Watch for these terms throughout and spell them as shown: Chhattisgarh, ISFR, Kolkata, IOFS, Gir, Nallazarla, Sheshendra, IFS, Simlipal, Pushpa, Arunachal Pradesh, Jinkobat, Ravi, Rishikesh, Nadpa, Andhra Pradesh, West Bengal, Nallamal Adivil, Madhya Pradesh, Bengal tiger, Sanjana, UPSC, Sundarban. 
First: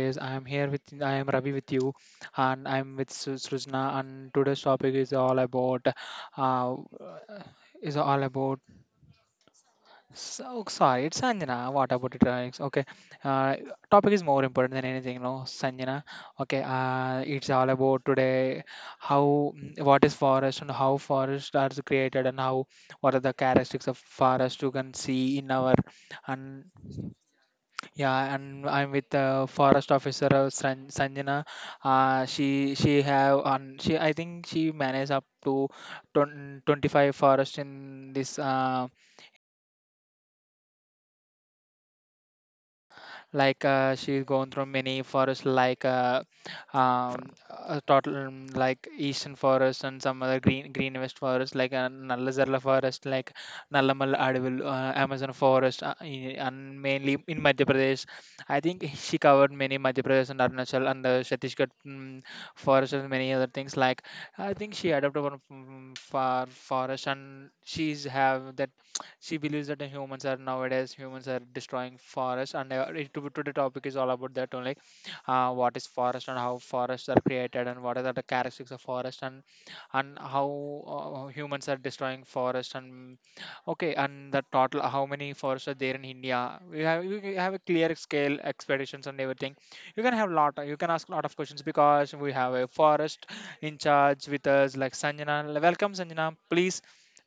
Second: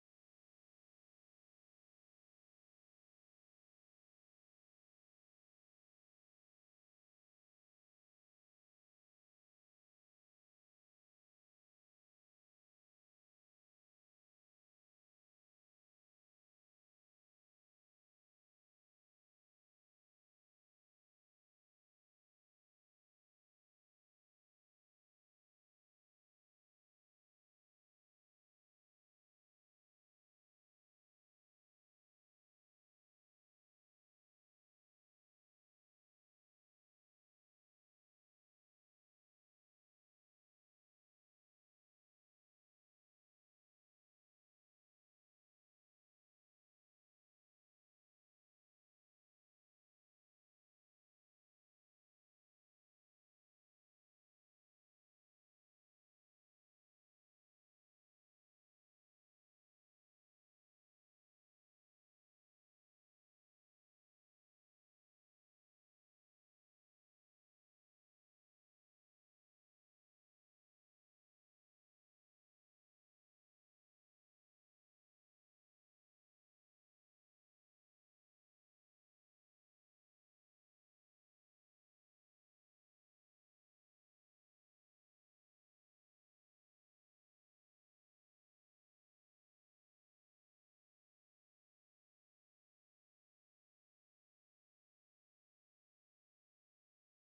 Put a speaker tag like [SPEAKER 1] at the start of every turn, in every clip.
[SPEAKER 1] Base. I am here with I am Ravi with you, and I'm with Srujna. And today's topic is all about uh, is all about. So sorry, it's Sanjana. What about it? Alex? Okay, uh, topic is more important than anything. No, Sanjana. Okay, it's all about today how what is forest and how forests are created and how what are the characteristics of forest you can see in our and yeah, and I'm with forest officer Sanjana. She have on she I think she managed up to 20, 25 forest in this, she's gone through many forests like um, a total, like eastern forest and some other green west forest like Nallazarla forest, like Nallamal Adivil, Amazon forest and mainly in Madhya Pradesh. I think she covered many Madhya Pradesh and Arunachal and the Chhattisgarh, forest and many other things. Like I think she adopted one from forest, and she's have that. She believes that the humans are nowadays humans are destroying forests, and today topic is all about that only: what is forest and how forests are created and what are the characteristics of forest, and how humans are destroying forest. And okay, and the total how many forests are there in India. We have, you can have a clear scale expeditions and everything. You can have lot, you can ask a lot of questions because we have a forest in charge with us like Sanjana. Welcome, Sanjana, please,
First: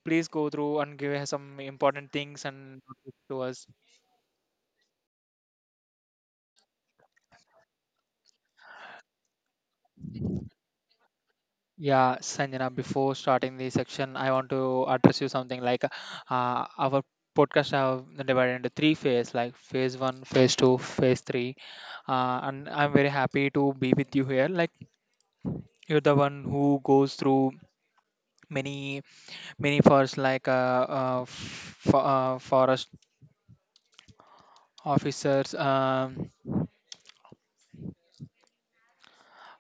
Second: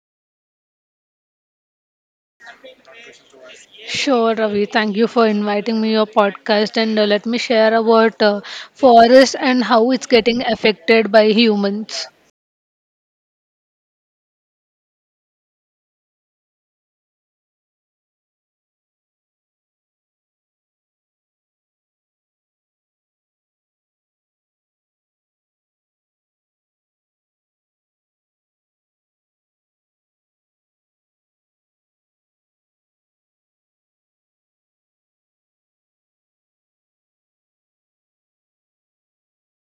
[SPEAKER 1] go through and give us some important things and notice to us.
[SPEAKER 2] Sure, Ravi. Thank you for inviting me your podcast and let me share about forest and how it's getting affected by humans.
[SPEAKER 1] Yeah, Sanjana, before starting the section, I want to address you something like, our podcast have divided into three phase, like phase one, phase two, phase three. And I'm very happy to be with you here. Like you're the one who goes through many many first like forest officers.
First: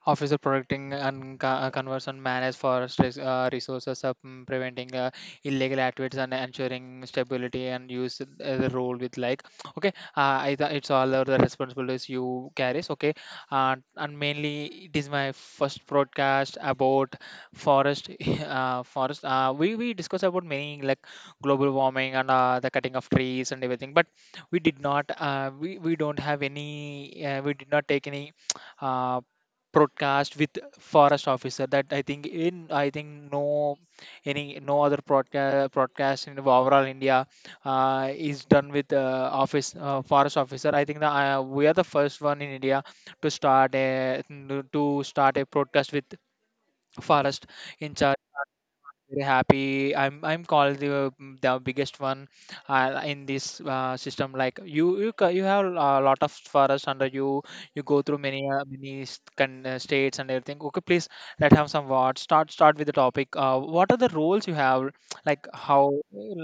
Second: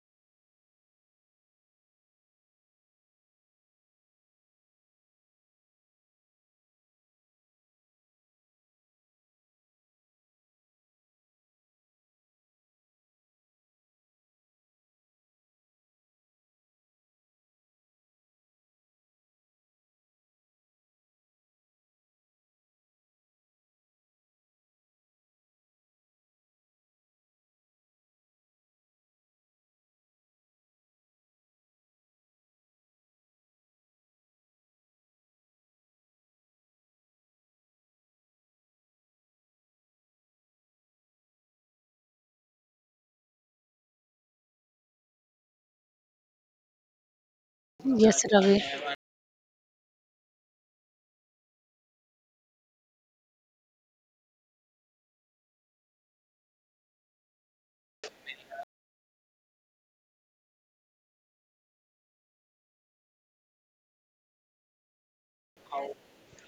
[SPEAKER 1] Officer protecting and conversion manage forest resources, preventing illegal activities and ensuring stability and use, the role with like okay, it's all the responsibilities you carries. Okay, and mainly it is my first broadcast about forest. Forest we discussed about many like global warming and the cutting of trees and everything, but we don't have any, we did not take any uh, broadcast with forest officer. That I think in I think no any no other broadcast in overall India is done with office forest officer. I think that we are the first one in India to start a broadcast with forest in
[SPEAKER 2] Yes,
[SPEAKER 1] charge.
[SPEAKER 2] Ravi.
[SPEAKER 1] Very happy. I'm called the, the biggest one in this system. Like you, you have a lot of forests under you. You go through many states and everything. Okay, please, let have some words. Start with the topic. What are the roles you have, like how,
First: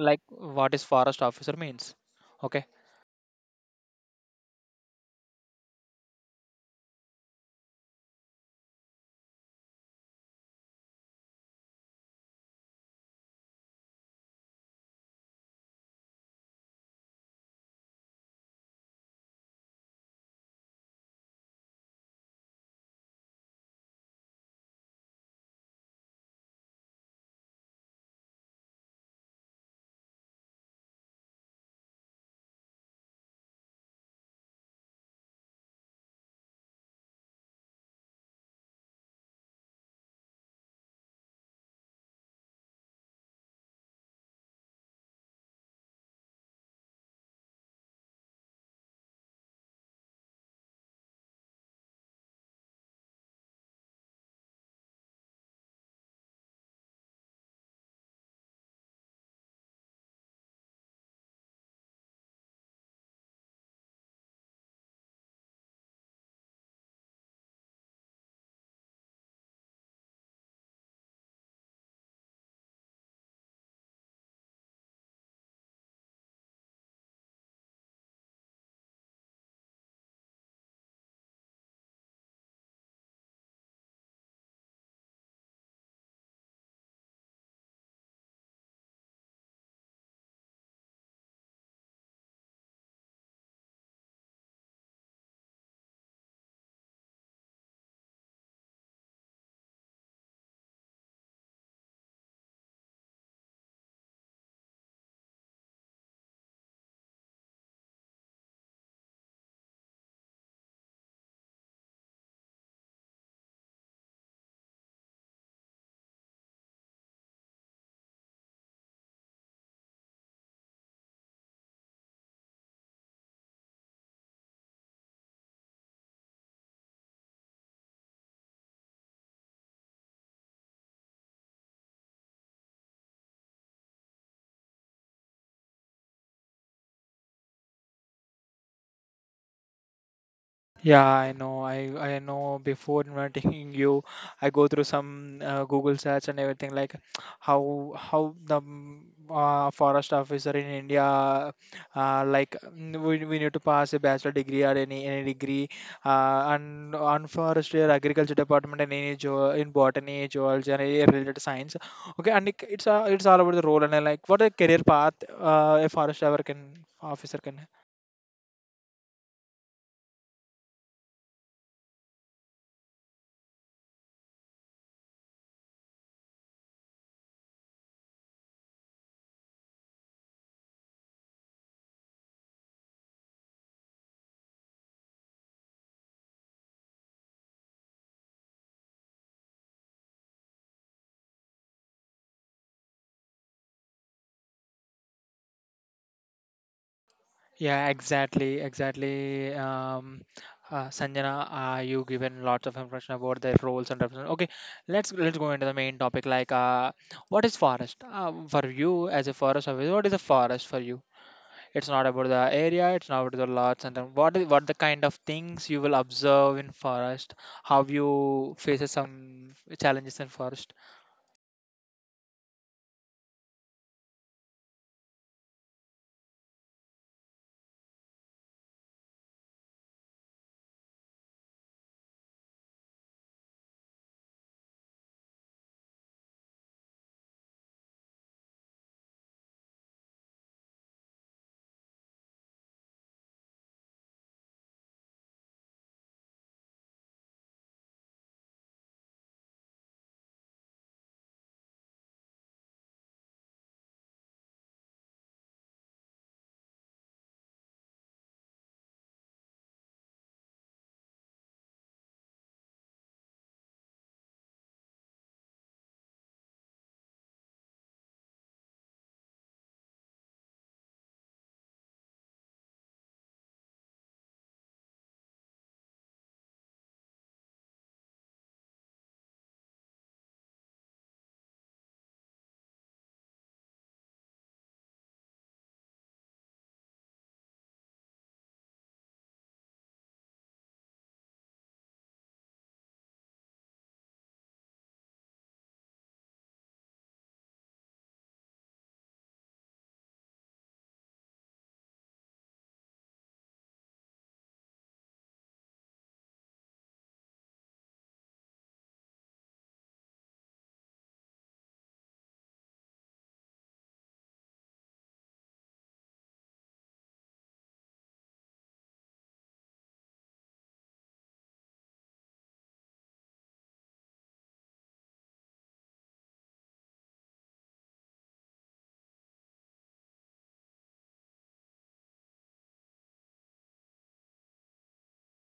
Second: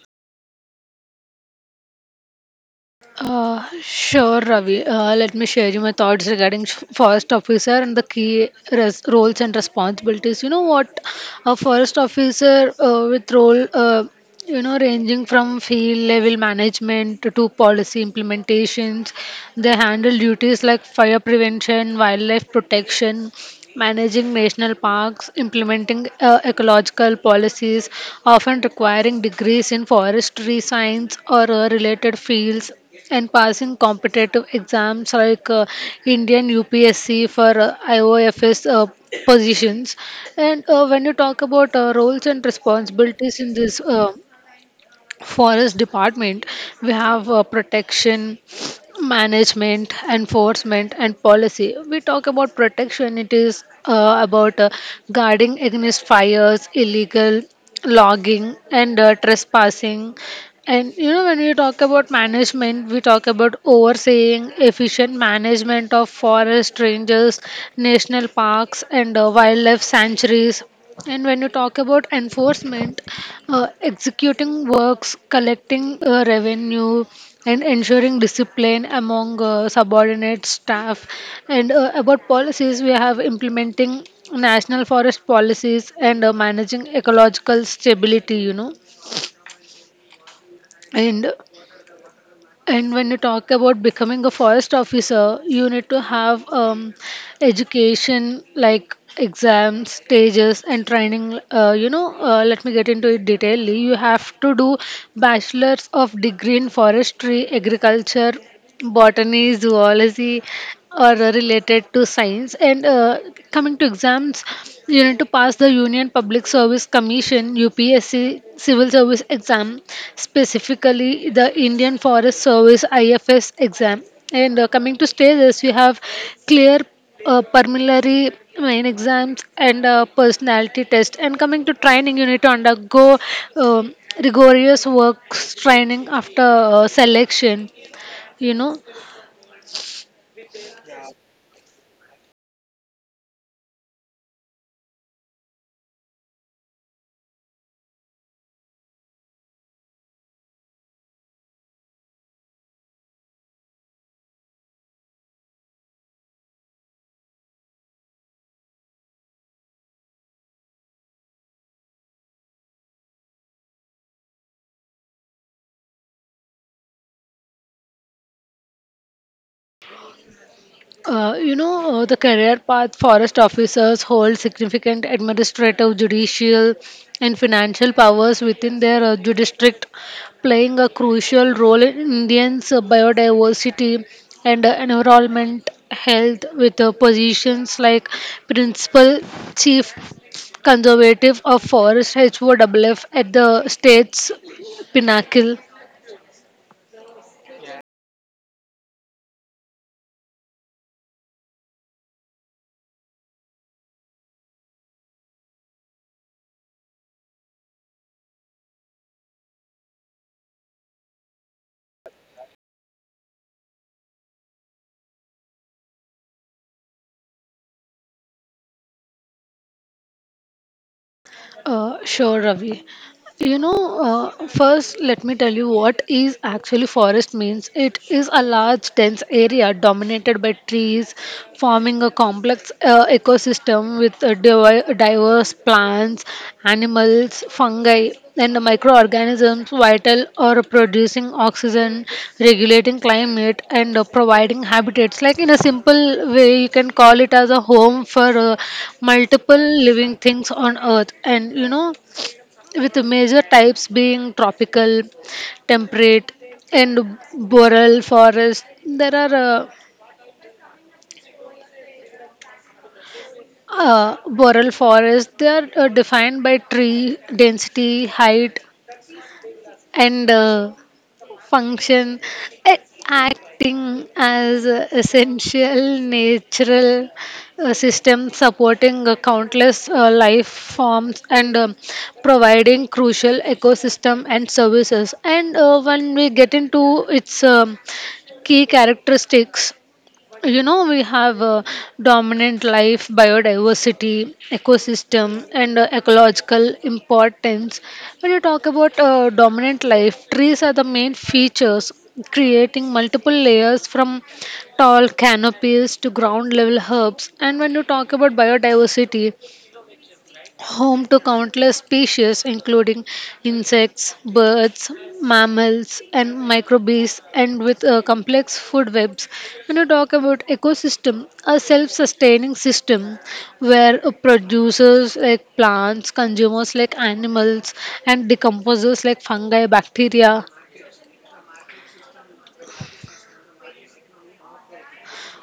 [SPEAKER 1] like what is forest officer means? Okay.
[SPEAKER 2] Sure, Ravi. Let me share you my thoughts regarding forest officer and the key roles and responsibilities. You know what? A forest officer with role, ranging from field level management to policy implementations. They handle duties like fire prevention, wildlife protection, managing national parks, implementing ecological policies, often requiring degrees in forestry science or related fields, and passing competitive exams like Indian UPSC for IOFS positions. And when you talk about roles and responsibilities in this forest department, we have protection management, enforcement, and policy. We talk about protection, it is about guarding against fires, illegal logging, and trespassing. And you know, when we talk about management, we talk about overseeing, efficient management of forest ranges, national parks, and wildlife sanctuaries. And when you talk about enforcement, executing works, collecting revenue, and ensuring discipline among subordinate staff. And about policies, we have implementing national forest policies and managing ecological stability, you know. And and when you talk about becoming a forest officer, you need to have education like exams, stages, and training, you know. Let me get into it detailedly. You have to do bachelor's of degree in forestry, agriculture, botany, zoology are related to science. And coming to exams, you need to pass the Union Public Service Commission (UPSC) civil service exam, specifically the Indian Forest Service (IFS) exam. And coming to stages, we have clear preliminary main exams and personality test. And coming to training, you need to undergo um, rigorous works training after selection, you know.
[SPEAKER 1] Yeah, I know. I know before inviting you, I go through some Google search and everything, like how the forest officer in India, like we need to pass a bachelor degree or any degree and on forestry or agriculture department and any geo in botany, geology and any related science. Okay, and it, it's all about the role, and like what a career path a forest officer can, officer can
[SPEAKER 2] The career path forest officers hold significant administrative, judicial, and financial powers within their district, playing a crucial role in Indians' biodiversity and environment health with positions like principal chief conservative of forest HOWF at the state's pinnacle.
[SPEAKER 1] yeah, exactly, exactly. Sanjana, you given lots of information about their roles and representation. Okay, let's go into the main topic. Like, what is forest? For you as a forest officer, what is a forest for you? It's not about the area. It's not about the lots. And then what is, what the kind of things you will observe in forest? How you faces some challenges in forest?
[SPEAKER 2] Sure, Ravi. So, you know, first let me tell you what is actually forest means. It is a large dense area dominated by trees, forming a complex ecosystem with diverse plants, animals, fungi, and microorganisms vital or producing oxygen, regulating climate, and providing habitats. Like in a simple way, you can call it as a home for multiple living things on Earth. And you know, with the major types being tropical, temperate, and boreal forest. There are boreal forests. They are defined by tree density, height, and function, eh, acting as a essential natural system supporting countless life forms and providing crucial ecosystem and services. And when we get into its key characteristics, you know, we have dominant life, biodiversity, ecosystem, and ecological importance. When you talk about dominant life, trees are the main features creating multiple layers from tall canopies to ground level herbs. And when you talk about biodiversity, home to countless species including insects, birds, mammals, and microbes, and with complex food webs. When you talk about ecosystem, a self-sustaining system where producers like plants, consumers like animals, and decomposers like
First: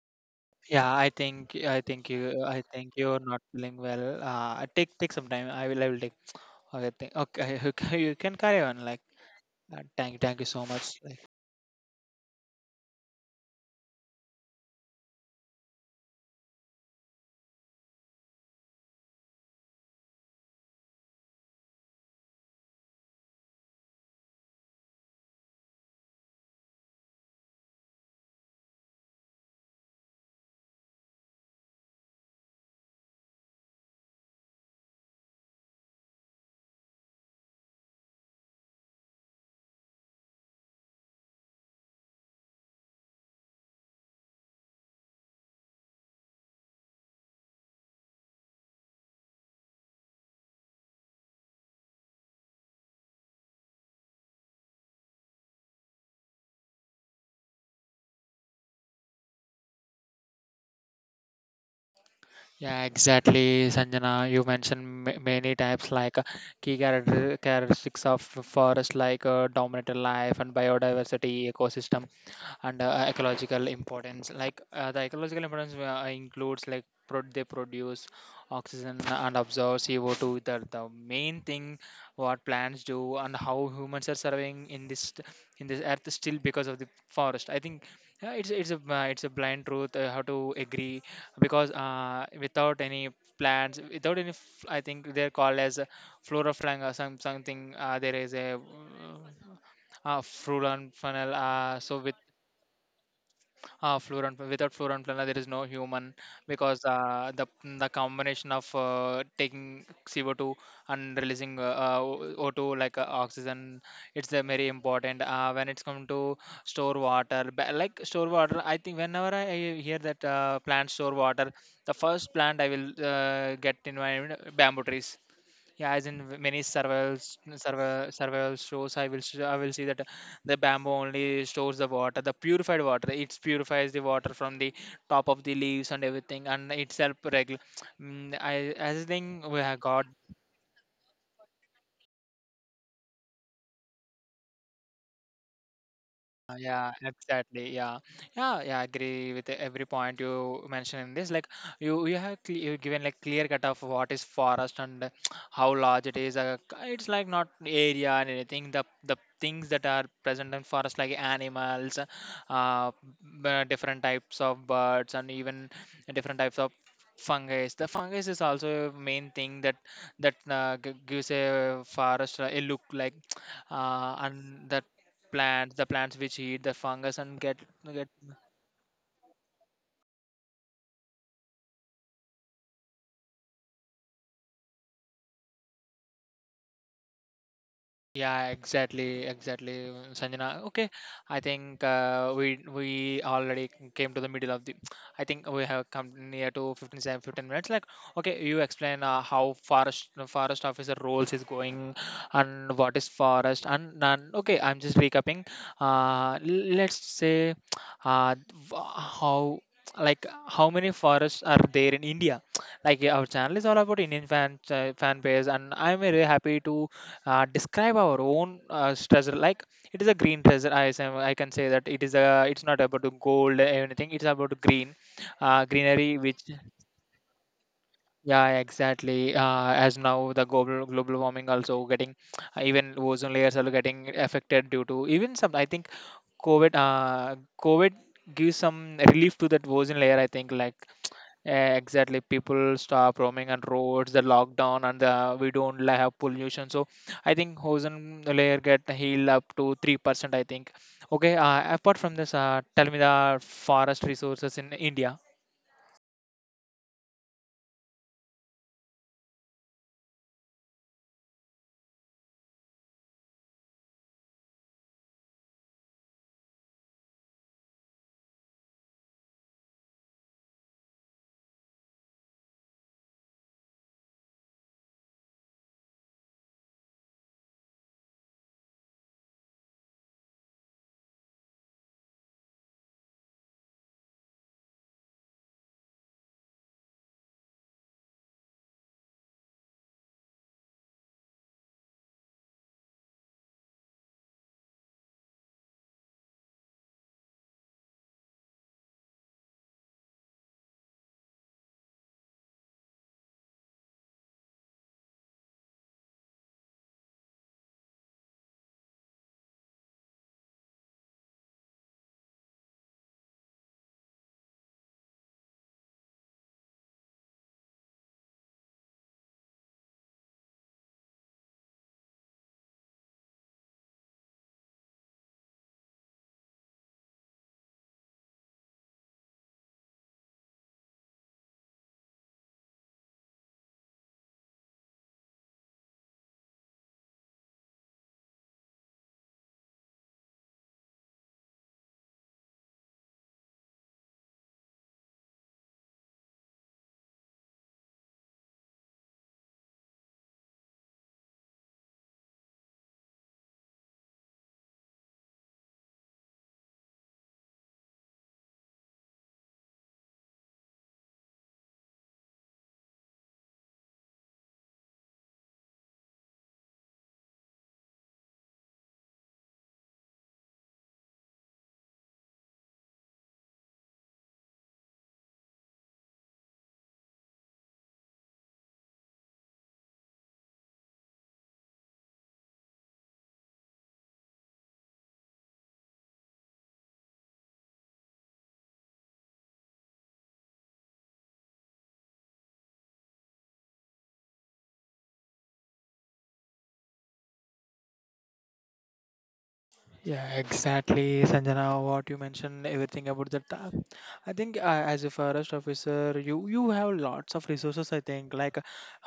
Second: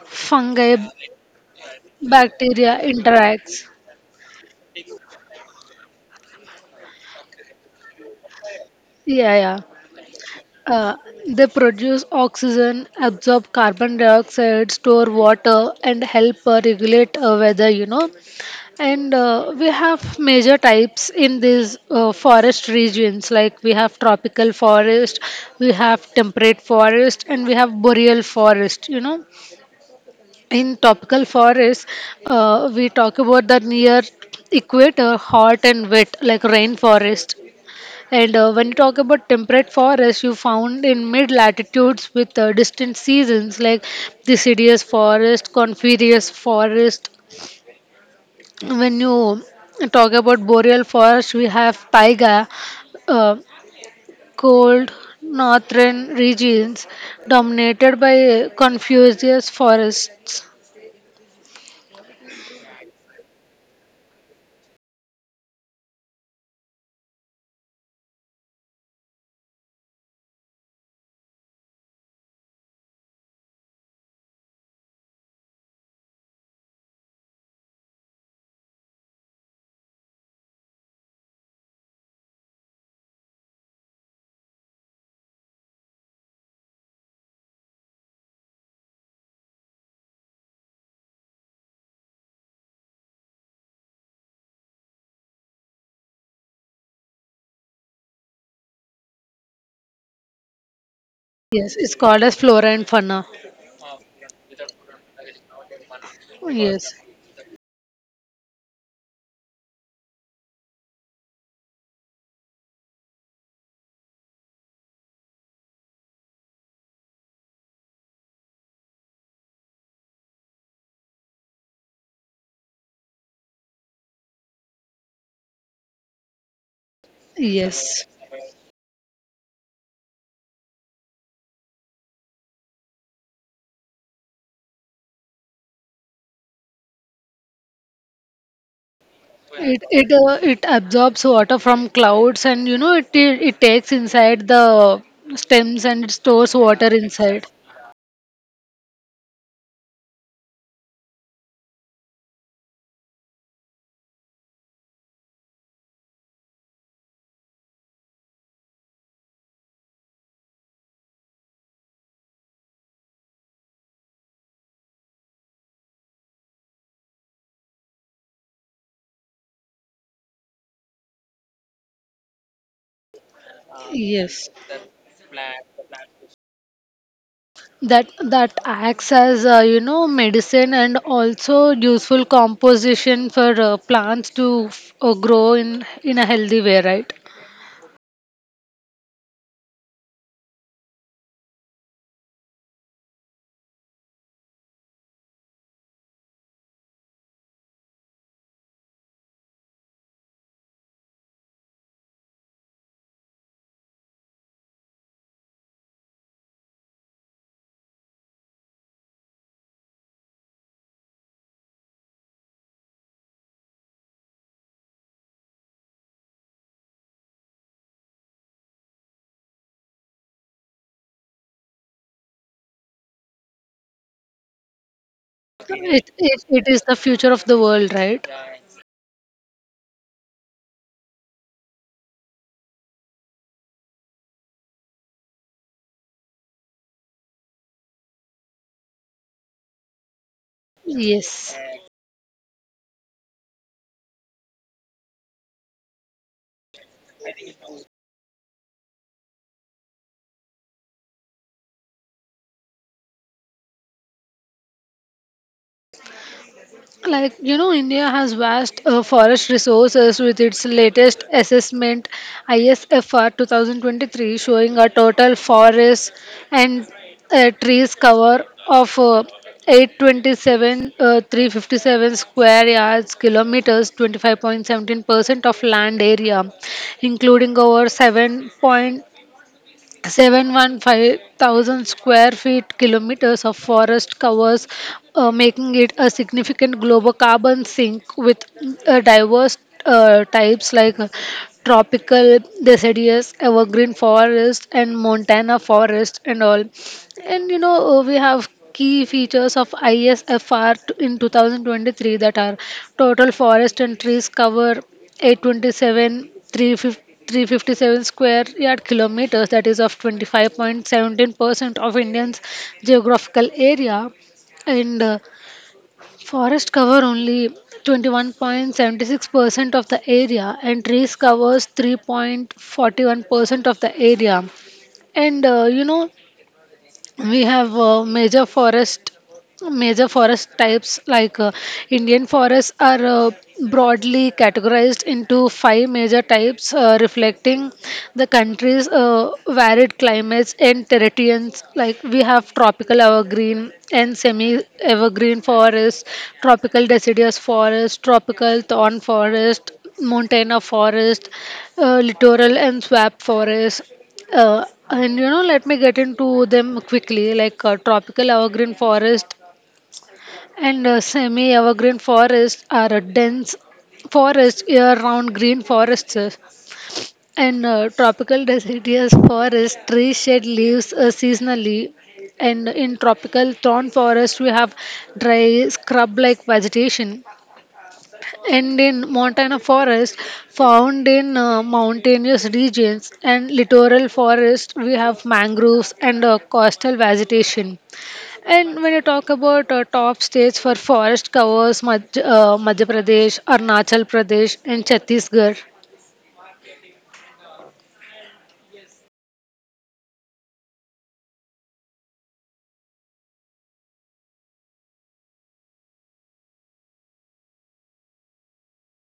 [SPEAKER 2] fungi,
[SPEAKER 1] Yeah, I think I think you I
[SPEAKER 2] bacteria
[SPEAKER 1] think you're not
[SPEAKER 2] interacts.
[SPEAKER 1] feeling well. Take some time. I will take. Okay, thank, okay, you can, carry on. Like,
[SPEAKER 2] Yeah, yeah.
[SPEAKER 1] thank you so
[SPEAKER 2] Uh,
[SPEAKER 1] much. Like,
[SPEAKER 2] they produce oxygen, absorb carbon dioxide, store water, and help regulate weather. You know, and we have major types in these forest regions. Like we have tropical forest, we have temperate forest, and we have boreal forest. You know, in tropical forest, we talk about the near equator, hot and wet, like rainforest. And when you talk about temperate forests, you found in mid latitudes with distant seasons like deciduous forest, coniferous forest. When you talk about boreal forest, we have taiga, uh, cold northern regions dominated by coniferous forests.
[SPEAKER 1] yeah, exactly, Sanjana. You mentioned many types like key characteristics of forest, like dominant life and biodiversity, ecosystem and ecological importance. Like the ecological importance includes like they produce oxygen and absorb CO2, the main thing what plants do and how humans are surviving in this, in this earth, still because of the forest. I think it's a blind truth, I have to agree, because without any plants, without any I think they're called as flora flora some something there is a fruit and funnel.
[SPEAKER 2] Yes, it's
[SPEAKER 1] So with
[SPEAKER 2] called as flora and fauna.
[SPEAKER 1] fluorine without fluorine planner there is no human, because
[SPEAKER 2] Yes,
[SPEAKER 1] the combination of taking CO2 and releasing O2, like oxygen. It's very important when it's come to like store water. I think whenever I hear that plant store water, the first plant I will get in my mind, bamboo trees. Yeah, as in many survival
[SPEAKER 2] yes.
[SPEAKER 1] survival shows, I will see that the bamboo only stores the water, the purified water. It purifies the water from the top of the leaves and everything, and itself regular. Mm, I I think we have
[SPEAKER 2] It
[SPEAKER 1] got.
[SPEAKER 2] it uh, it absorbs water from clouds, and you know it takes inside the stems and it stores water
[SPEAKER 1] Yeah,
[SPEAKER 2] inside.
[SPEAKER 1] exactly. Yeah, yeah. I agree with every point you mentioned in this. Like you have cle you given like clear cut of what is forest and how large it is. It's like not area and anything. The things that are present in forest like animals, uh, different types of birds, and even different types of fungus. The fungus is also a main thing that gives a forest a look. Like
[SPEAKER 2] Yes,
[SPEAKER 1] and the plants, which eat the fungus and get
[SPEAKER 2] that that acts as you know medicine and also useful composition for plants to grow in a healthy way, right?
[SPEAKER 1] yeah, exactly, exactly, Sanjana. Okay, I think we already came to the middle of the. I think we have come near to 15 minutes. Like, okay, you explain how forest forest officer roles is going, and what is forest and none. Okay, I'm just recapping. Let's say, uh, w- how like how many forests are there in India? Like our channel is all about Indian fan fan base, and I'm very happy to describe our own treasure. Like it is a green treasure. I, I can say that it is a, it's not about the gold or anything, it's about green
[SPEAKER 2] It,
[SPEAKER 1] greenery which
[SPEAKER 2] it it is the future of the world, right?
[SPEAKER 1] yeah exactly. As now the global warming also getting even ozone layers are getting affected due to even some, I think, covid, covid gives some relief to that ozone layer, I think, like,
[SPEAKER 2] Yes.
[SPEAKER 1] eh, exactly, people stop roaming on roads, the lockdown, and the, we don't li- have pollution. So I think ozone layer get healed up to 3%, I think. Okay. Apart from this, tell me the forest resources in India.
[SPEAKER 2] Like, you know, India has vast forest resources with its latest assessment ISFR 2023 showing a total forest and trees cover of 827 357 square yards kilometers, 25.17% of land area, including over 7. 715,000 square feet kilometers of forest covers, making it a significant global carbon sink with diverse types like tropical deciduous evergreen forest and montana forest and all. And you know, we have key features of ISFR in 2023 that are total forest and trees cover 827 35357 square yard kilometers, that is of 25.17% of Indians' geographical area, and forest cover only 21.76% of the area, and trees covers 3.41% of the area. And you know, we have major forest types like Indian forests are broadly categorized into five major types, reflecting the country's varied climates and terrains like we have tropical evergreen and semi evergreen forests, tropical deciduous forest, tropical thorn forest, montana forest, littoral and swamp forest, and you know, let me get into them quickly. Like tropical evergreen forest and semi evergreen forest are a dense forest year round green forests. And tropical deciduous forest trees shed leaves seasonally. And in tropical thorn forest, we have dry scrub like vegetation. And in montana forest found in mountainous regions, and littoral forest we have mangroves and coastal vegetation. And when you talk about top states for forest covers, Madhya Pradesh, Arunachal Pradesh, and Chhattisgarh.
[SPEAKER 1] Yeah, exactly, Sanjana. What you mentioned, everything about the, I think as a forest officer, you have lots of resources, I think, like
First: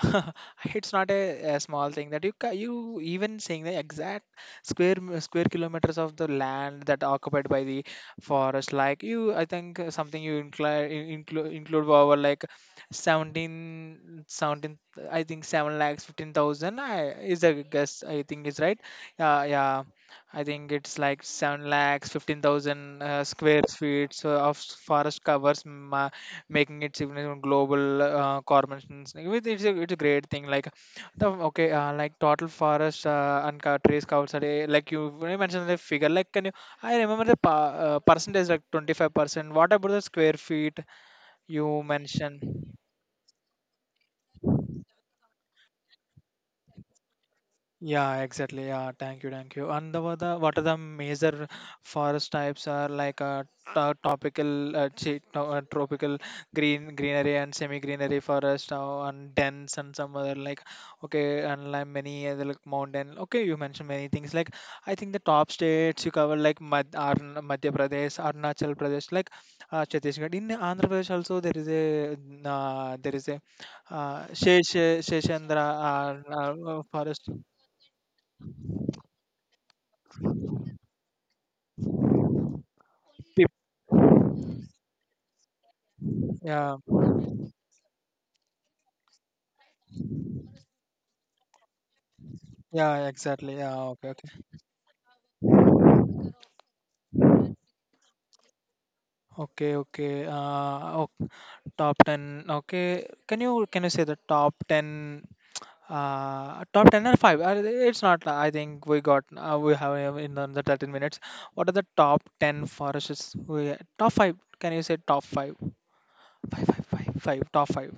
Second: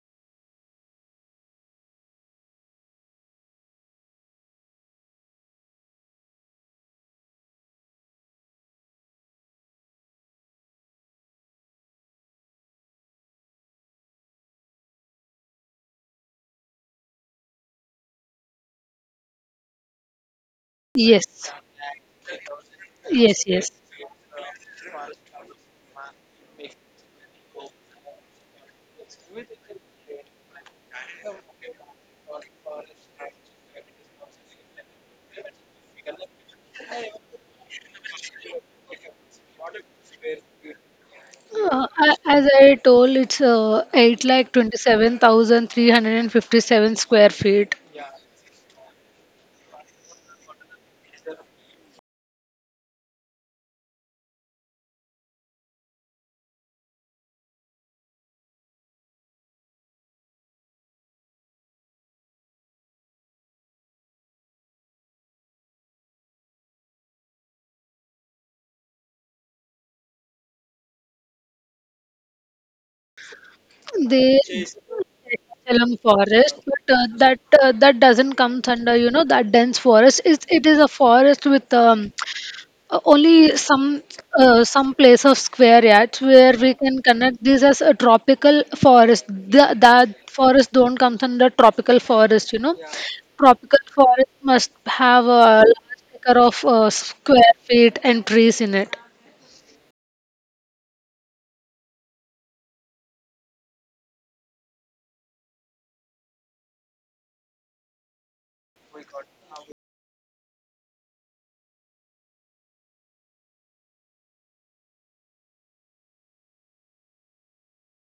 [SPEAKER 1] it's not a, a small thing that you even saying the exact square square kilometers of the land that occupied by the forest. Like you, I think something you include over like 17. I think seven lakhs 15,000. I Is a guess, I think is right. Yeah, yeah. I think it's like
[SPEAKER 2] Yes.
[SPEAKER 1] 7 lakhs, 15,000
[SPEAKER 2] Yes,
[SPEAKER 1] square
[SPEAKER 2] yes.
[SPEAKER 1] feet so of forest covers, making it significant global corporations. It's a great thing. Like, the okay, like total forest and trees covered, are, like you when you mentioned the figure. Like, can you? I remember the percentage like 25%. What about the square feet you mentioned?
[SPEAKER 2] As I told, it's 8,27,357 square feet.
[SPEAKER 1] Yeah, exactly. Thank you. And the, what are the major forest types are like tropical greenery and semi-greenery forest and dense and some other, like okay, and like many other, like mountain. Okay, you mentioned many things. Like I think the top states you cover like Madhya Pradesh, Arunachal Pradesh, like Chhattisgarh. In Andhra Pradesh also there is a, uh, there is a uh,
[SPEAKER 2] They,
[SPEAKER 1] Shesh Sheshendra
[SPEAKER 2] Salem forest, but
[SPEAKER 1] forest.
[SPEAKER 2] that doesn't come under you know that dense forest. It is a forest with
[SPEAKER 1] Peop-
[SPEAKER 2] only some place of square yards where we
[SPEAKER 1] Yeah,
[SPEAKER 2] can connect this as a tropical forest. That forest don't come under tropical forest. You know,
[SPEAKER 1] yeah, exactly. Yeah,
[SPEAKER 2] tropical forest
[SPEAKER 1] okay,
[SPEAKER 2] must have a large acre of square feet and trees in it.
[SPEAKER 1] okay, okay. Uh, oh, top ten. Okay, can you say the top ten? Top ten or five? It's not. I think we got. We have in the 13 minutes. What are the top ten forests? We top five. Can you say top five? Five, five, five, five. Top five.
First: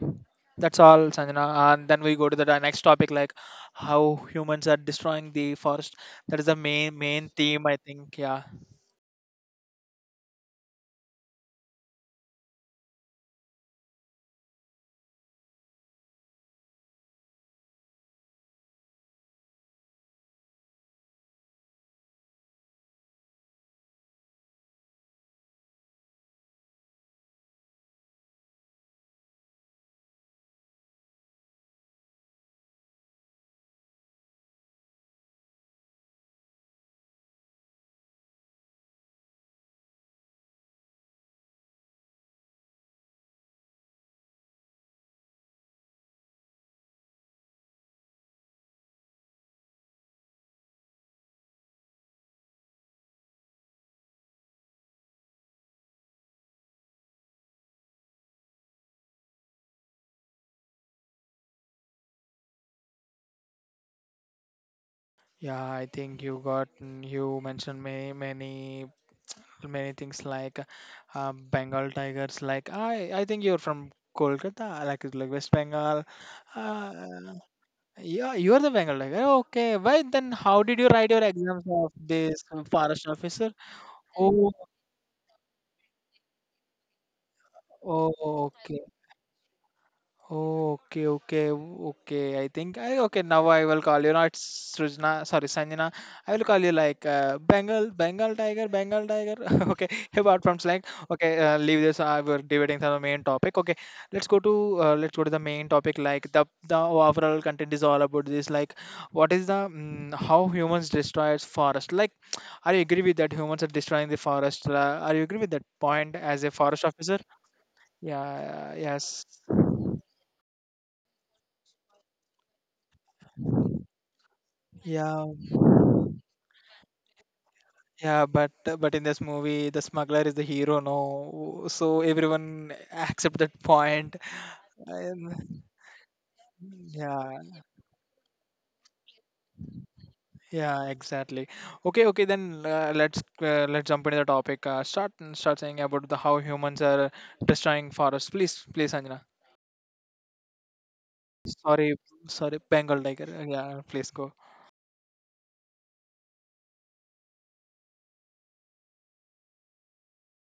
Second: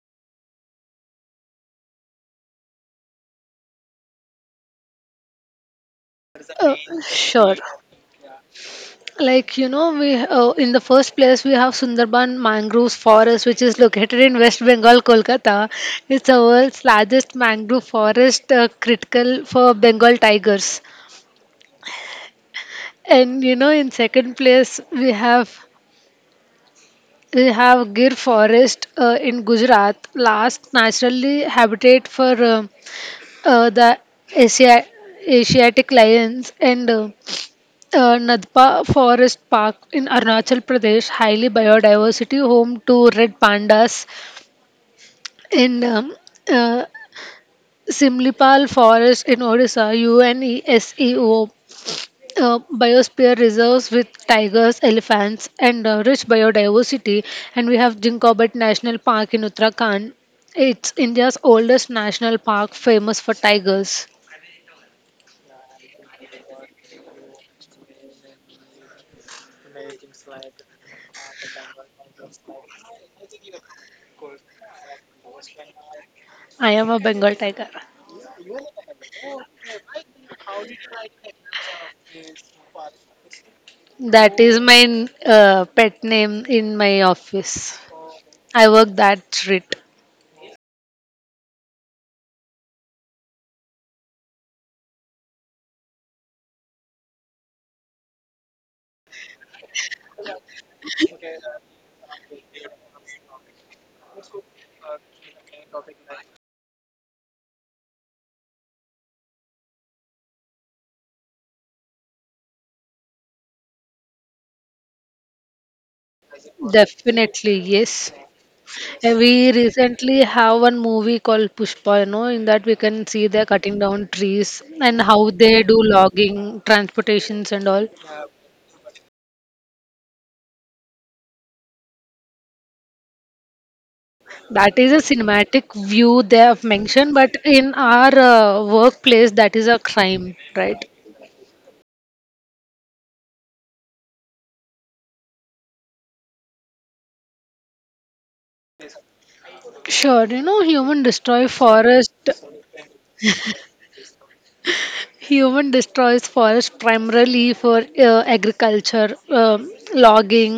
[SPEAKER 1] That's all, Sanjana. And then we go to the next topic, like how humans are destroying the forest. That is the
[SPEAKER 2] Uh,
[SPEAKER 1] main
[SPEAKER 2] sure.
[SPEAKER 1] theme, I think. Yeah.
[SPEAKER 2] Like you know, we in the first place we have Sundarban mangroves forest, which is located in West Bengal, Kolkata. It's the world's largest mangrove forest, critical for Bengal tigers. And you know, in second place we have Gir forest in Gujarat, last naturally habitat for the Asia, Asiatic lions and Nadpa Forest Park in Arunachal Pradesh, highly biodiversity, home to red pandas. In uh, Simlipal Forest in Odisha, UNESCO biosphere reserves with tigers, elephants, and rich biodiversity. And we have Jinkobat National Park in Uttarakhand. It's India's oldest national park, famous for tigers.
[SPEAKER 1] Yeah, I think you mentioned many things like Bengal tigers. Like I think you're from Kolkata, like West Bengal.
[SPEAKER 2] I am a Bengal
[SPEAKER 1] Uh,
[SPEAKER 2] tiger.
[SPEAKER 1] yeah, you're the Bengal tiger. Okay, why then? How did you write your exams of this forest officer?
[SPEAKER 2] That
[SPEAKER 1] Oh,
[SPEAKER 2] is my pet name in my office.
[SPEAKER 1] oh,
[SPEAKER 2] I
[SPEAKER 1] okay.
[SPEAKER 2] work that rate.
[SPEAKER 1] Okay. I think I okay now. I will call you not Srujna. Sorry, Sanjana. I will call you like Bengal, Bengal tiger. Okay, apart from slang. Okay, leave this. We're debating the main topic. Okay, let's go to the main topic. Like the overall content is all about this. Like, what is the how humans destroys forest? Like, are you agree with that humans are destroying the forest? Are you agree with that point as a forest officer?
[SPEAKER 2] Definitely, yes.
[SPEAKER 1] Yeah. Yes.
[SPEAKER 2] We recently have one movie called Pushpa. You know, in that we can see they're cutting down trees and how
[SPEAKER 1] Yeah.
[SPEAKER 2] they do logging, transportations, and all.
[SPEAKER 1] Yeah, but in this movie, the smuggler is the hero, no? So everyone accept that point.
[SPEAKER 2] That is a
[SPEAKER 1] And
[SPEAKER 2] cinematic view they have mentioned,
[SPEAKER 1] yeah,
[SPEAKER 2] but in our workplace, that is a crime, right?
[SPEAKER 1] yeah, exactly. Okay, okay, then let's jump into the topic. Start saying about the how humans are destroying forests. Please, please, Anjana.
[SPEAKER 2] Sure, you know,
[SPEAKER 1] Sorry, sorry, Bengal tiger. Yeah, please go.
[SPEAKER 2] Human destroys forest primarily for agriculture, logging,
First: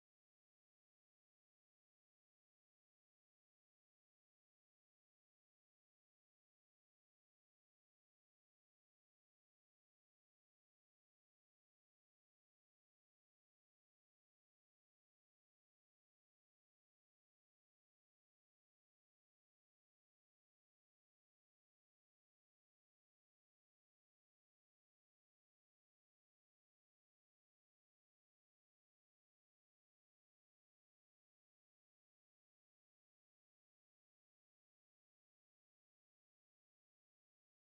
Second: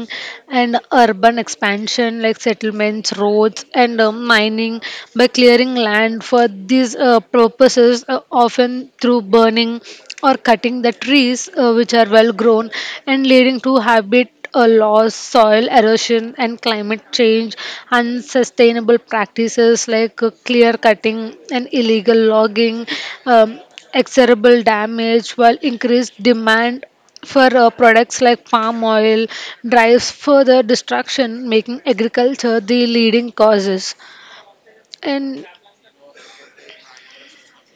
[SPEAKER 2] and urban expansion like settlements, roads, and mining by clearing land for these purposes, often through burning or cutting the trees, which are well grown, and leading to habit loss, soil erosion, and climate change, unsustainable practices like clear cutting and illegal logging. Um, Exorable damage while increased demand for products like palm oil drives further destruction, making agriculture the leading causes. And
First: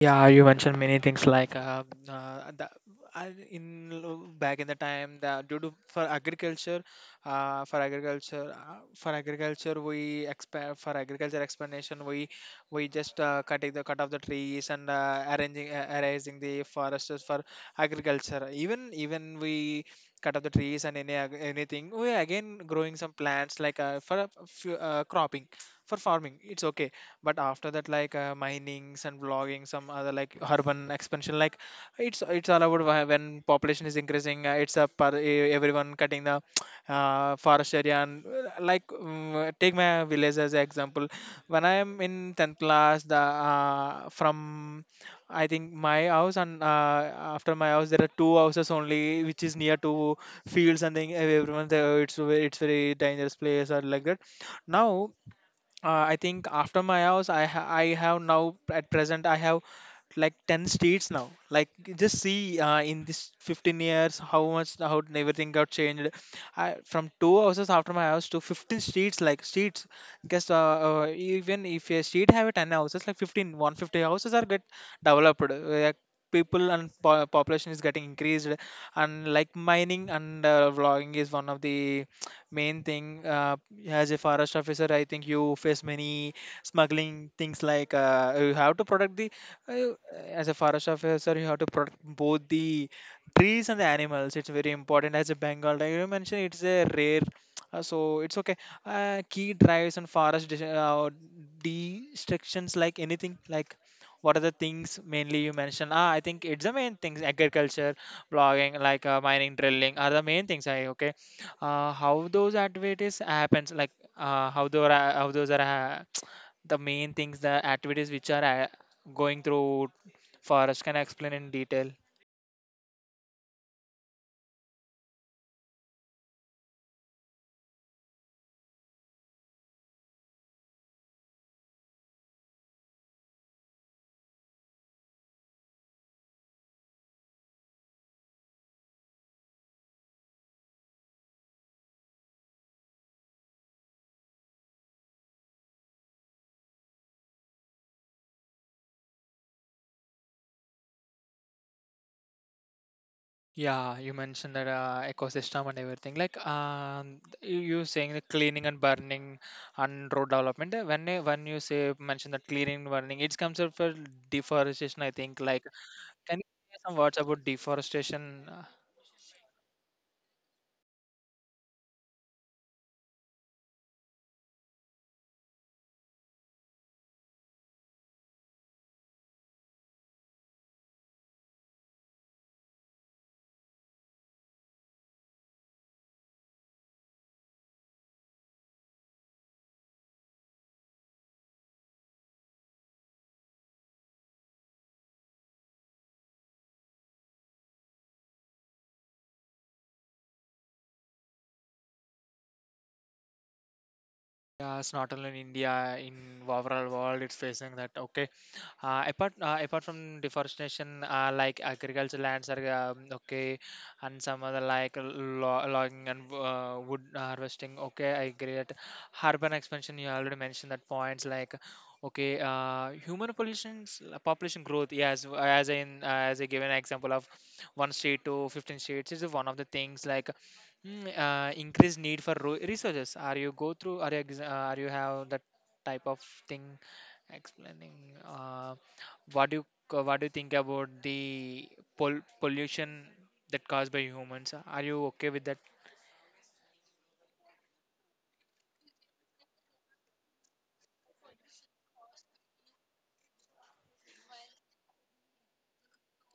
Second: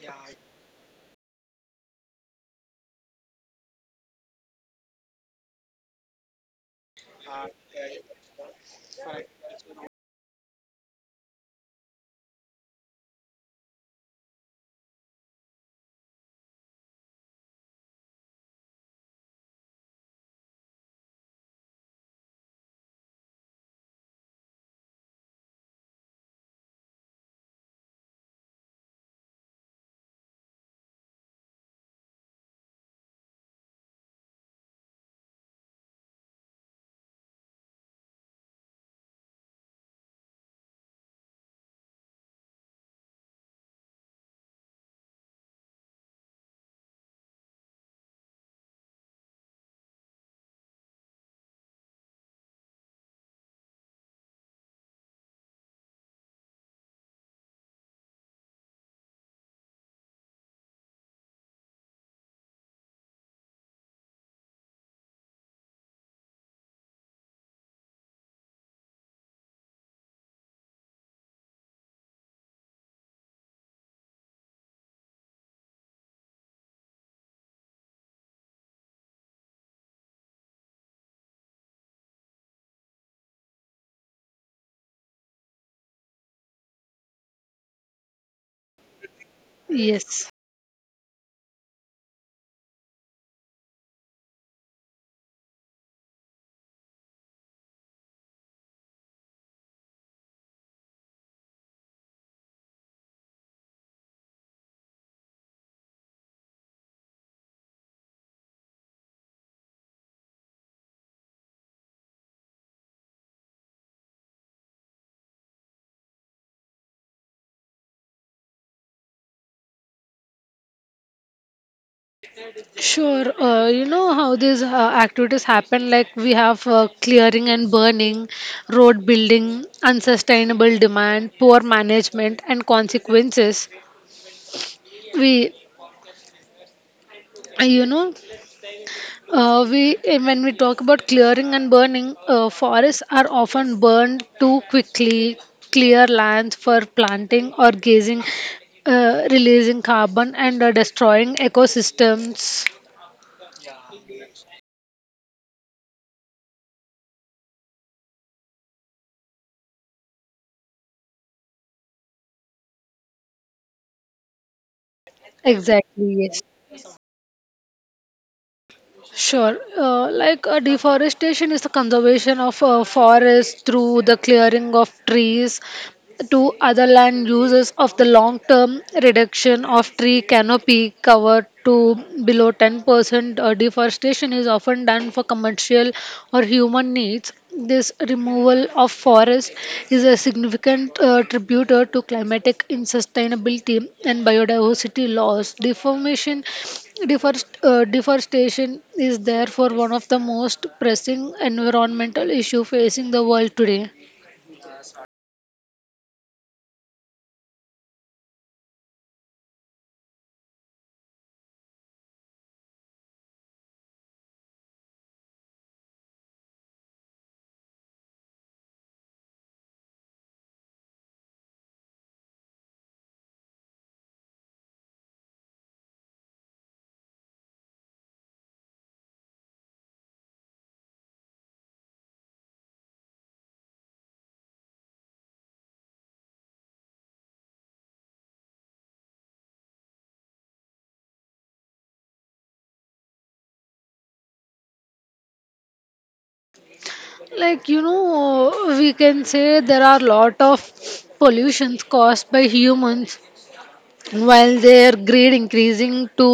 [SPEAKER 1] Yeah, you mentioned many things like in back in the time the due to for agriculture, for agriculture we expand for agriculture explanation we just cut off the trees and arranging the forests for agriculture. Even we cut off the trees and any anything we again growing some plants like for a few, cropping for farming. It's okay but after that like minings and vlogging some other like urban expansion like it's all about when population is increasing it's a everyone cutting the forest area and like take my village as an example when I am in 10th class the from I think my house and after my house there are two houses only which is near to fields and thing everyone there it's very dangerous place or like that now. I think after my house, I have now at present I have like ten streets now. Like just see in this 15 years how much how everything got changed. From two houses after my house to 15 streets like streets. Guess even if a street have a ten houses like 15, 150 houses are get developed. Like people and population is getting increased and like mining and vlogging is one of the main thing. As a forest officer, I think you face many smuggling things like you have to protect the. Uh,
[SPEAKER 2] yes.
[SPEAKER 1] as a forest officer, you have to protect both the trees and the animals. It's very important. As a Bengal tiger, you mentioned it's a rare. So it's okay. Key drives and forest destructions like anything like what are the things mainly you mentioned, ah I think it's the main things agriculture, logging like mining, drilling are the main things. I okay. How those activities happens, like how those are the main things the activities which are going through forest, can I explain in detail?
[SPEAKER 2] Sure, you know how these activities happen like we have clearing and burning, road building, unsustainable demand, poor management, and consequences. We, you know, we, eh, When we talk about clearing and burning, forests are often burned too quickly, clear lands for planting or grazing, releasing carbon and destroying ecosystems.
[SPEAKER 1] Yeah you mentioned that ecosystem and everything like you saying the cleaning and burning and road development. When you say mention that cleaning and burning it comes up for deforestation I think like,
[SPEAKER 2] Exactly,
[SPEAKER 1] can
[SPEAKER 2] yes.
[SPEAKER 1] you say some words about deforestation? uh,
[SPEAKER 2] Sure. Like deforestation is the conservation of forests through the clearing of trees, to other land uses, of the long term reduction of tree canopy cover to below 10%. Deforestation is often done for commercial or human needs. This removal of forest is a significant contributor to climatic insustainability and biodiversity loss. Deforestation is therefore one of the most pressing environmental issue facing the world today.
[SPEAKER 1] yeah, it's not only in India, in overall world it's facing that. Okay. Apart from deforestation, like agricultural lands are okay, and some other like logging and wood harvesting. Okay, I agree. That urban expansion, you already mentioned that points like. Okay, human population growth. Yes, as in as I gave an example of one state to 15 states is one of the things like. Increased need for resources. Are you go through? Are you have that type of thing? Explaining uh, what do you what do you think about the pollution that caused by humans, are you okay with that?
[SPEAKER 2] Like you know, we can say there are lot of pollutions caused by humans while their greed increasing to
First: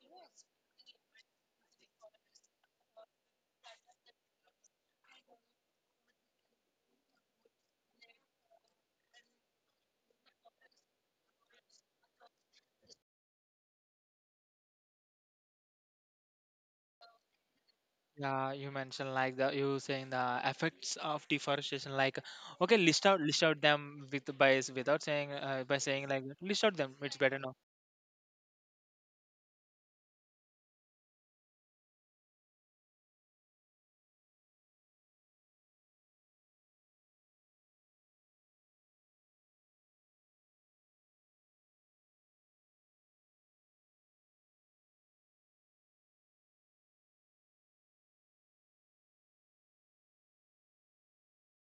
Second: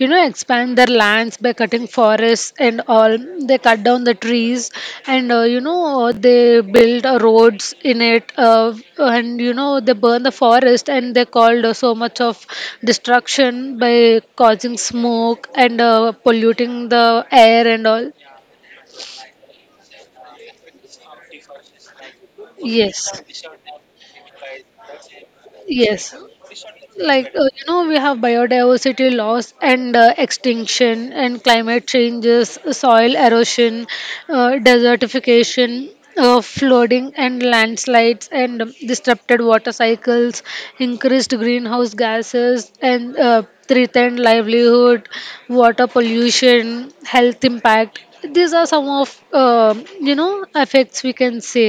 [SPEAKER 2] you know expand their lands by cutting forests and all. They cut down the trees and you know they build roads in it, and you know they burn the forest, and they called so much of destruction by causing smoke and polluting the air and all.
[SPEAKER 1] Yeah you mentioned like the you saying the effects of deforestation like. Okay, list
[SPEAKER 2] Yes.
[SPEAKER 1] out list out them with by s- without saying by saying
[SPEAKER 2] Yes,
[SPEAKER 1] like list out them it's
[SPEAKER 2] like
[SPEAKER 1] better.
[SPEAKER 2] you know, we have biodiversity loss and extinction, and climate changes, soil erosion, desertification, flooding, and landslides, and disrupted water cycles, increased greenhouse gases, and threatened livelihood, water pollution, health impact. These are some of you know effects we can say.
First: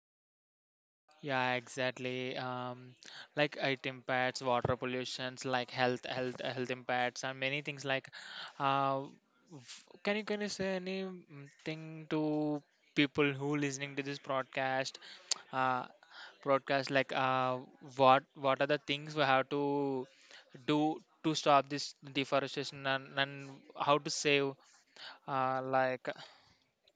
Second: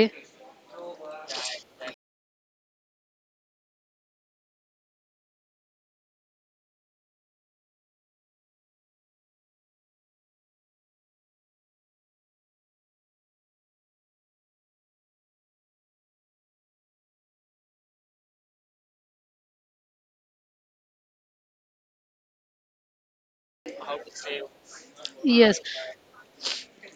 [SPEAKER 1] Yeah, exactly. Like it impacts water pollutions, like health, health impacts, and many things. Like, uh, can you say anything to people who listening to this broadcast? Uh, Broadcast like what are the things we have to do to stop this deforestation and how to save uh,
[SPEAKER 2] Yes.
[SPEAKER 1] like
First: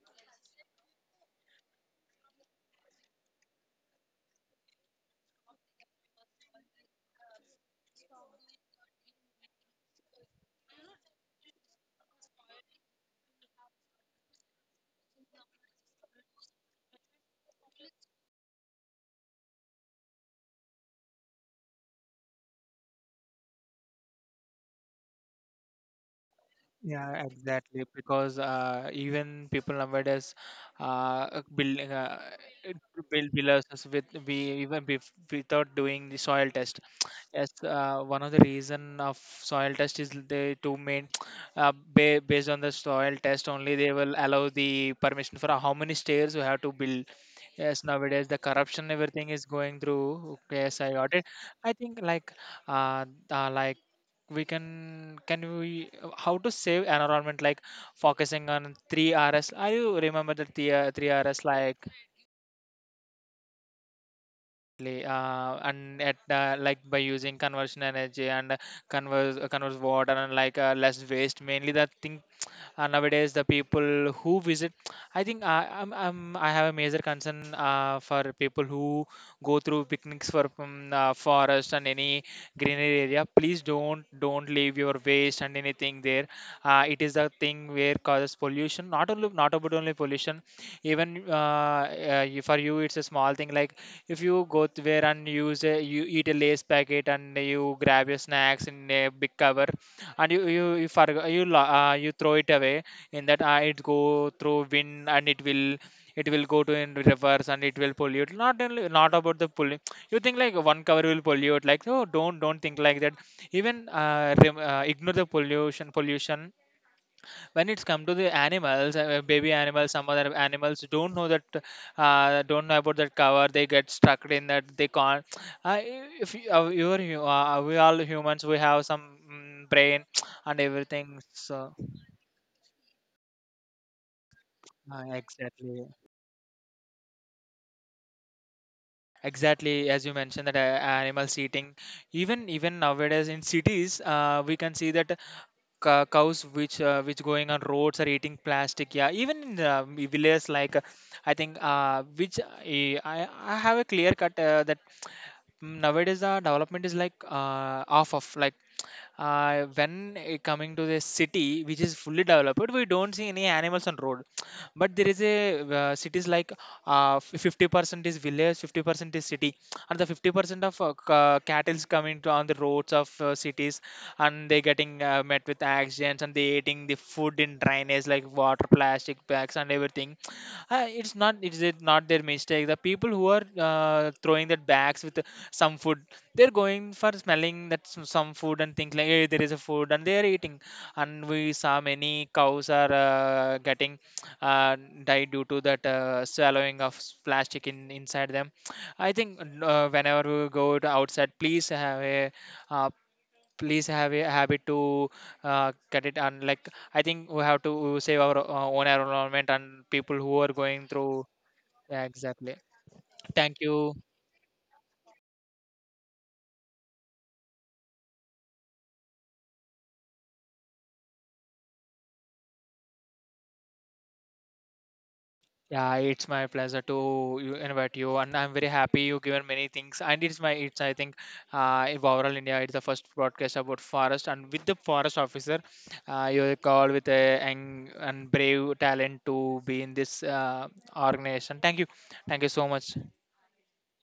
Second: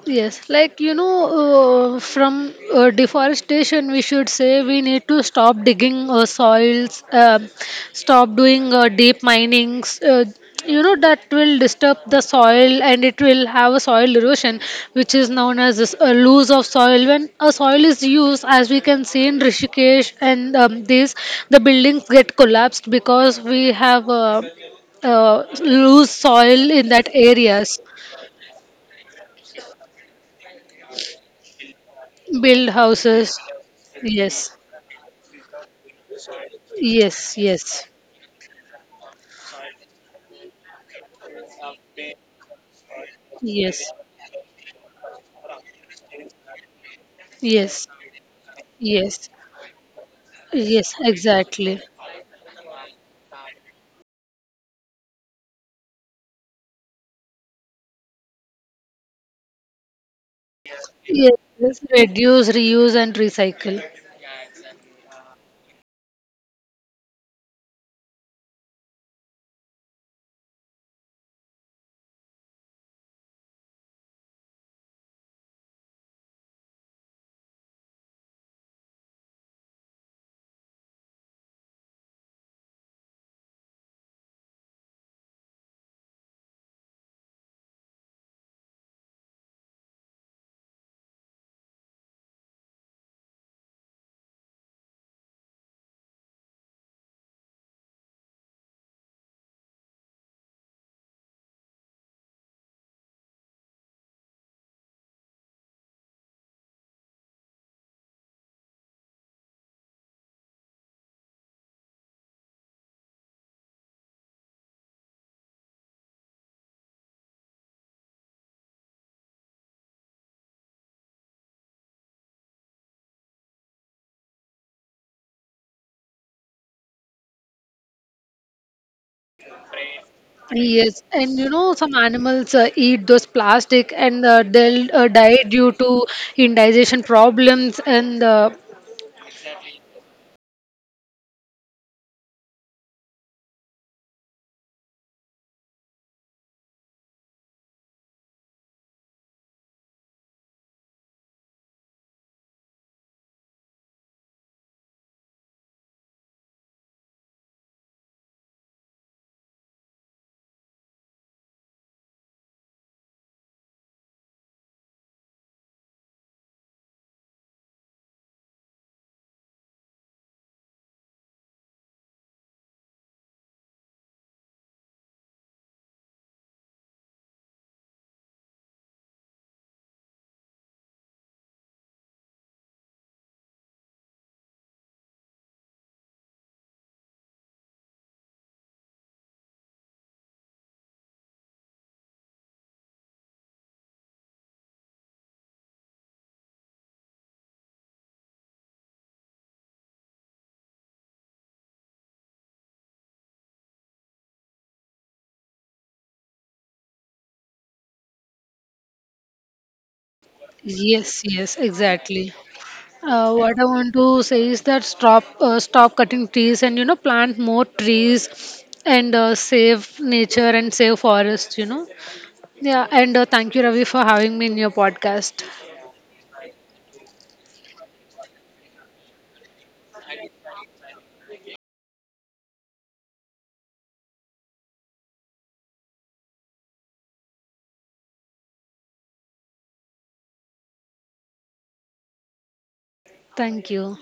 [SPEAKER 2] Yes, like you know, from deforestation, we should say we need to stop digging soils, stop doing deep minings. You know that will disturb the soil and it will have a soil erosion, which is known as this, loss of soil. When a soil is used, as we can see in Rishikesh and these, the buildings get collapsed because we have loose soil in that
[SPEAKER 1] Yeah,
[SPEAKER 2] areas.
[SPEAKER 1] exactly. Because even people nowadays uh, building uh,
[SPEAKER 2] Build
[SPEAKER 1] it build
[SPEAKER 2] houses.
[SPEAKER 1] villas with we
[SPEAKER 2] Yes.
[SPEAKER 1] even bef without doing the soil test.
[SPEAKER 2] Yes.
[SPEAKER 1] Yes,
[SPEAKER 2] Yes.
[SPEAKER 1] one of the reason of soil test is they to main ba based on the soil test only
[SPEAKER 2] Yes.
[SPEAKER 1] they will allow the permission for how many stairs you have to build. Yes,
[SPEAKER 2] Yes.
[SPEAKER 1] nowadays the corruption everything
[SPEAKER 2] Yes.
[SPEAKER 1] is going through. Okay, yes, I
[SPEAKER 2] Yes.
[SPEAKER 1] got it. I
[SPEAKER 2] Exactly.
[SPEAKER 1] think like uh, uh like we can we how to save environment like focusing on 3Rs. Are you remember the 3Rs, three
[SPEAKER 2] Yes.
[SPEAKER 1] Rs,
[SPEAKER 2] Yes.
[SPEAKER 1] like
[SPEAKER 2] Reduce, reuse, and recycle.
[SPEAKER 1] li- and at like by using conversion energy and converse water and like less waste mainly the things. Nowadays the people who visit, I think I I'm, I have a major concern for people who go through picnics for forest and any greenery area, please don't leave your waste and anything there. It is the thing where causes pollution, not only not about only pollution. Even for you it's a small thing. Like, if you go to where and use a, you eat a lace packet and you grab your snacks in a big cover and you forgo- you lo- you throw it away, in that it go through wind and it will go to in reverse and it will pollute, not only not about the pollu you think like one cover will pollute, like oh don't think like that. Even ignore the pollution pollution, when it's come to the animals, baby animals some other animals don't know that, don't know about that cover, they get stuck in that, they can't uh, if you, we all humans we have some brain and
[SPEAKER 2] Yes,
[SPEAKER 1] everything,
[SPEAKER 2] and you
[SPEAKER 1] so
[SPEAKER 2] know some animals eat those plastic and they'll die due
[SPEAKER 1] exactly.
[SPEAKER 2] to indigestion problems and
[SPEAKER 1] Exactly as you mentioned that animals eating, even nowadays in cities we can see that cows which going on roads are eating plastic. Yeah even in villages like I think which I have a clear cut that nowadays the development is like off of like when coming to the city which is fully developed we don't see any animals on road. But there is a cities like 50% is village, 50% is city, and the 50% of cattle's coming to on the roads of cities, and they getting met with accidents and they eating the food in drainage like water, plastic bags and everything. It's not, it's not their mistake, the people who are throwing that bags with some food, they're going for smelling that some food and think like hey there is a food and they're eating. And we saw many cows are getting uh, died due to that swallowing of plastic in inside them. I think whenever we go to outside uh, please have a habit to cut it and like, I think we have to save our own environment and people who are going
[SPEAKER 2] yes,
[SPEAKER 1] through.
[SPEAKER 2] yes,
[SPEAKER 1] Yeah,
[SPEAKER 2] exactly.
[SPEAKER 1] exactly. Thank
[SPEAKER 2] What I
[SPEAKER 1] you.
[SPEAKER 2] want to say is that stop cutting trees and you know plant more trees and save nature and save forests, you know. Yeah, and thank you, Ravi, for having me in your podcast.
[SPEAKER 1] Yeah, it's my pleasure to you invite you, and I'm very happy you given many things. And it's my it's I think in overall India, it's the first broadcast about forest, and with the forest officer, you call with a and brave talent to be in this organization. Thank you so much.
[SPEAKER 2] Thank you.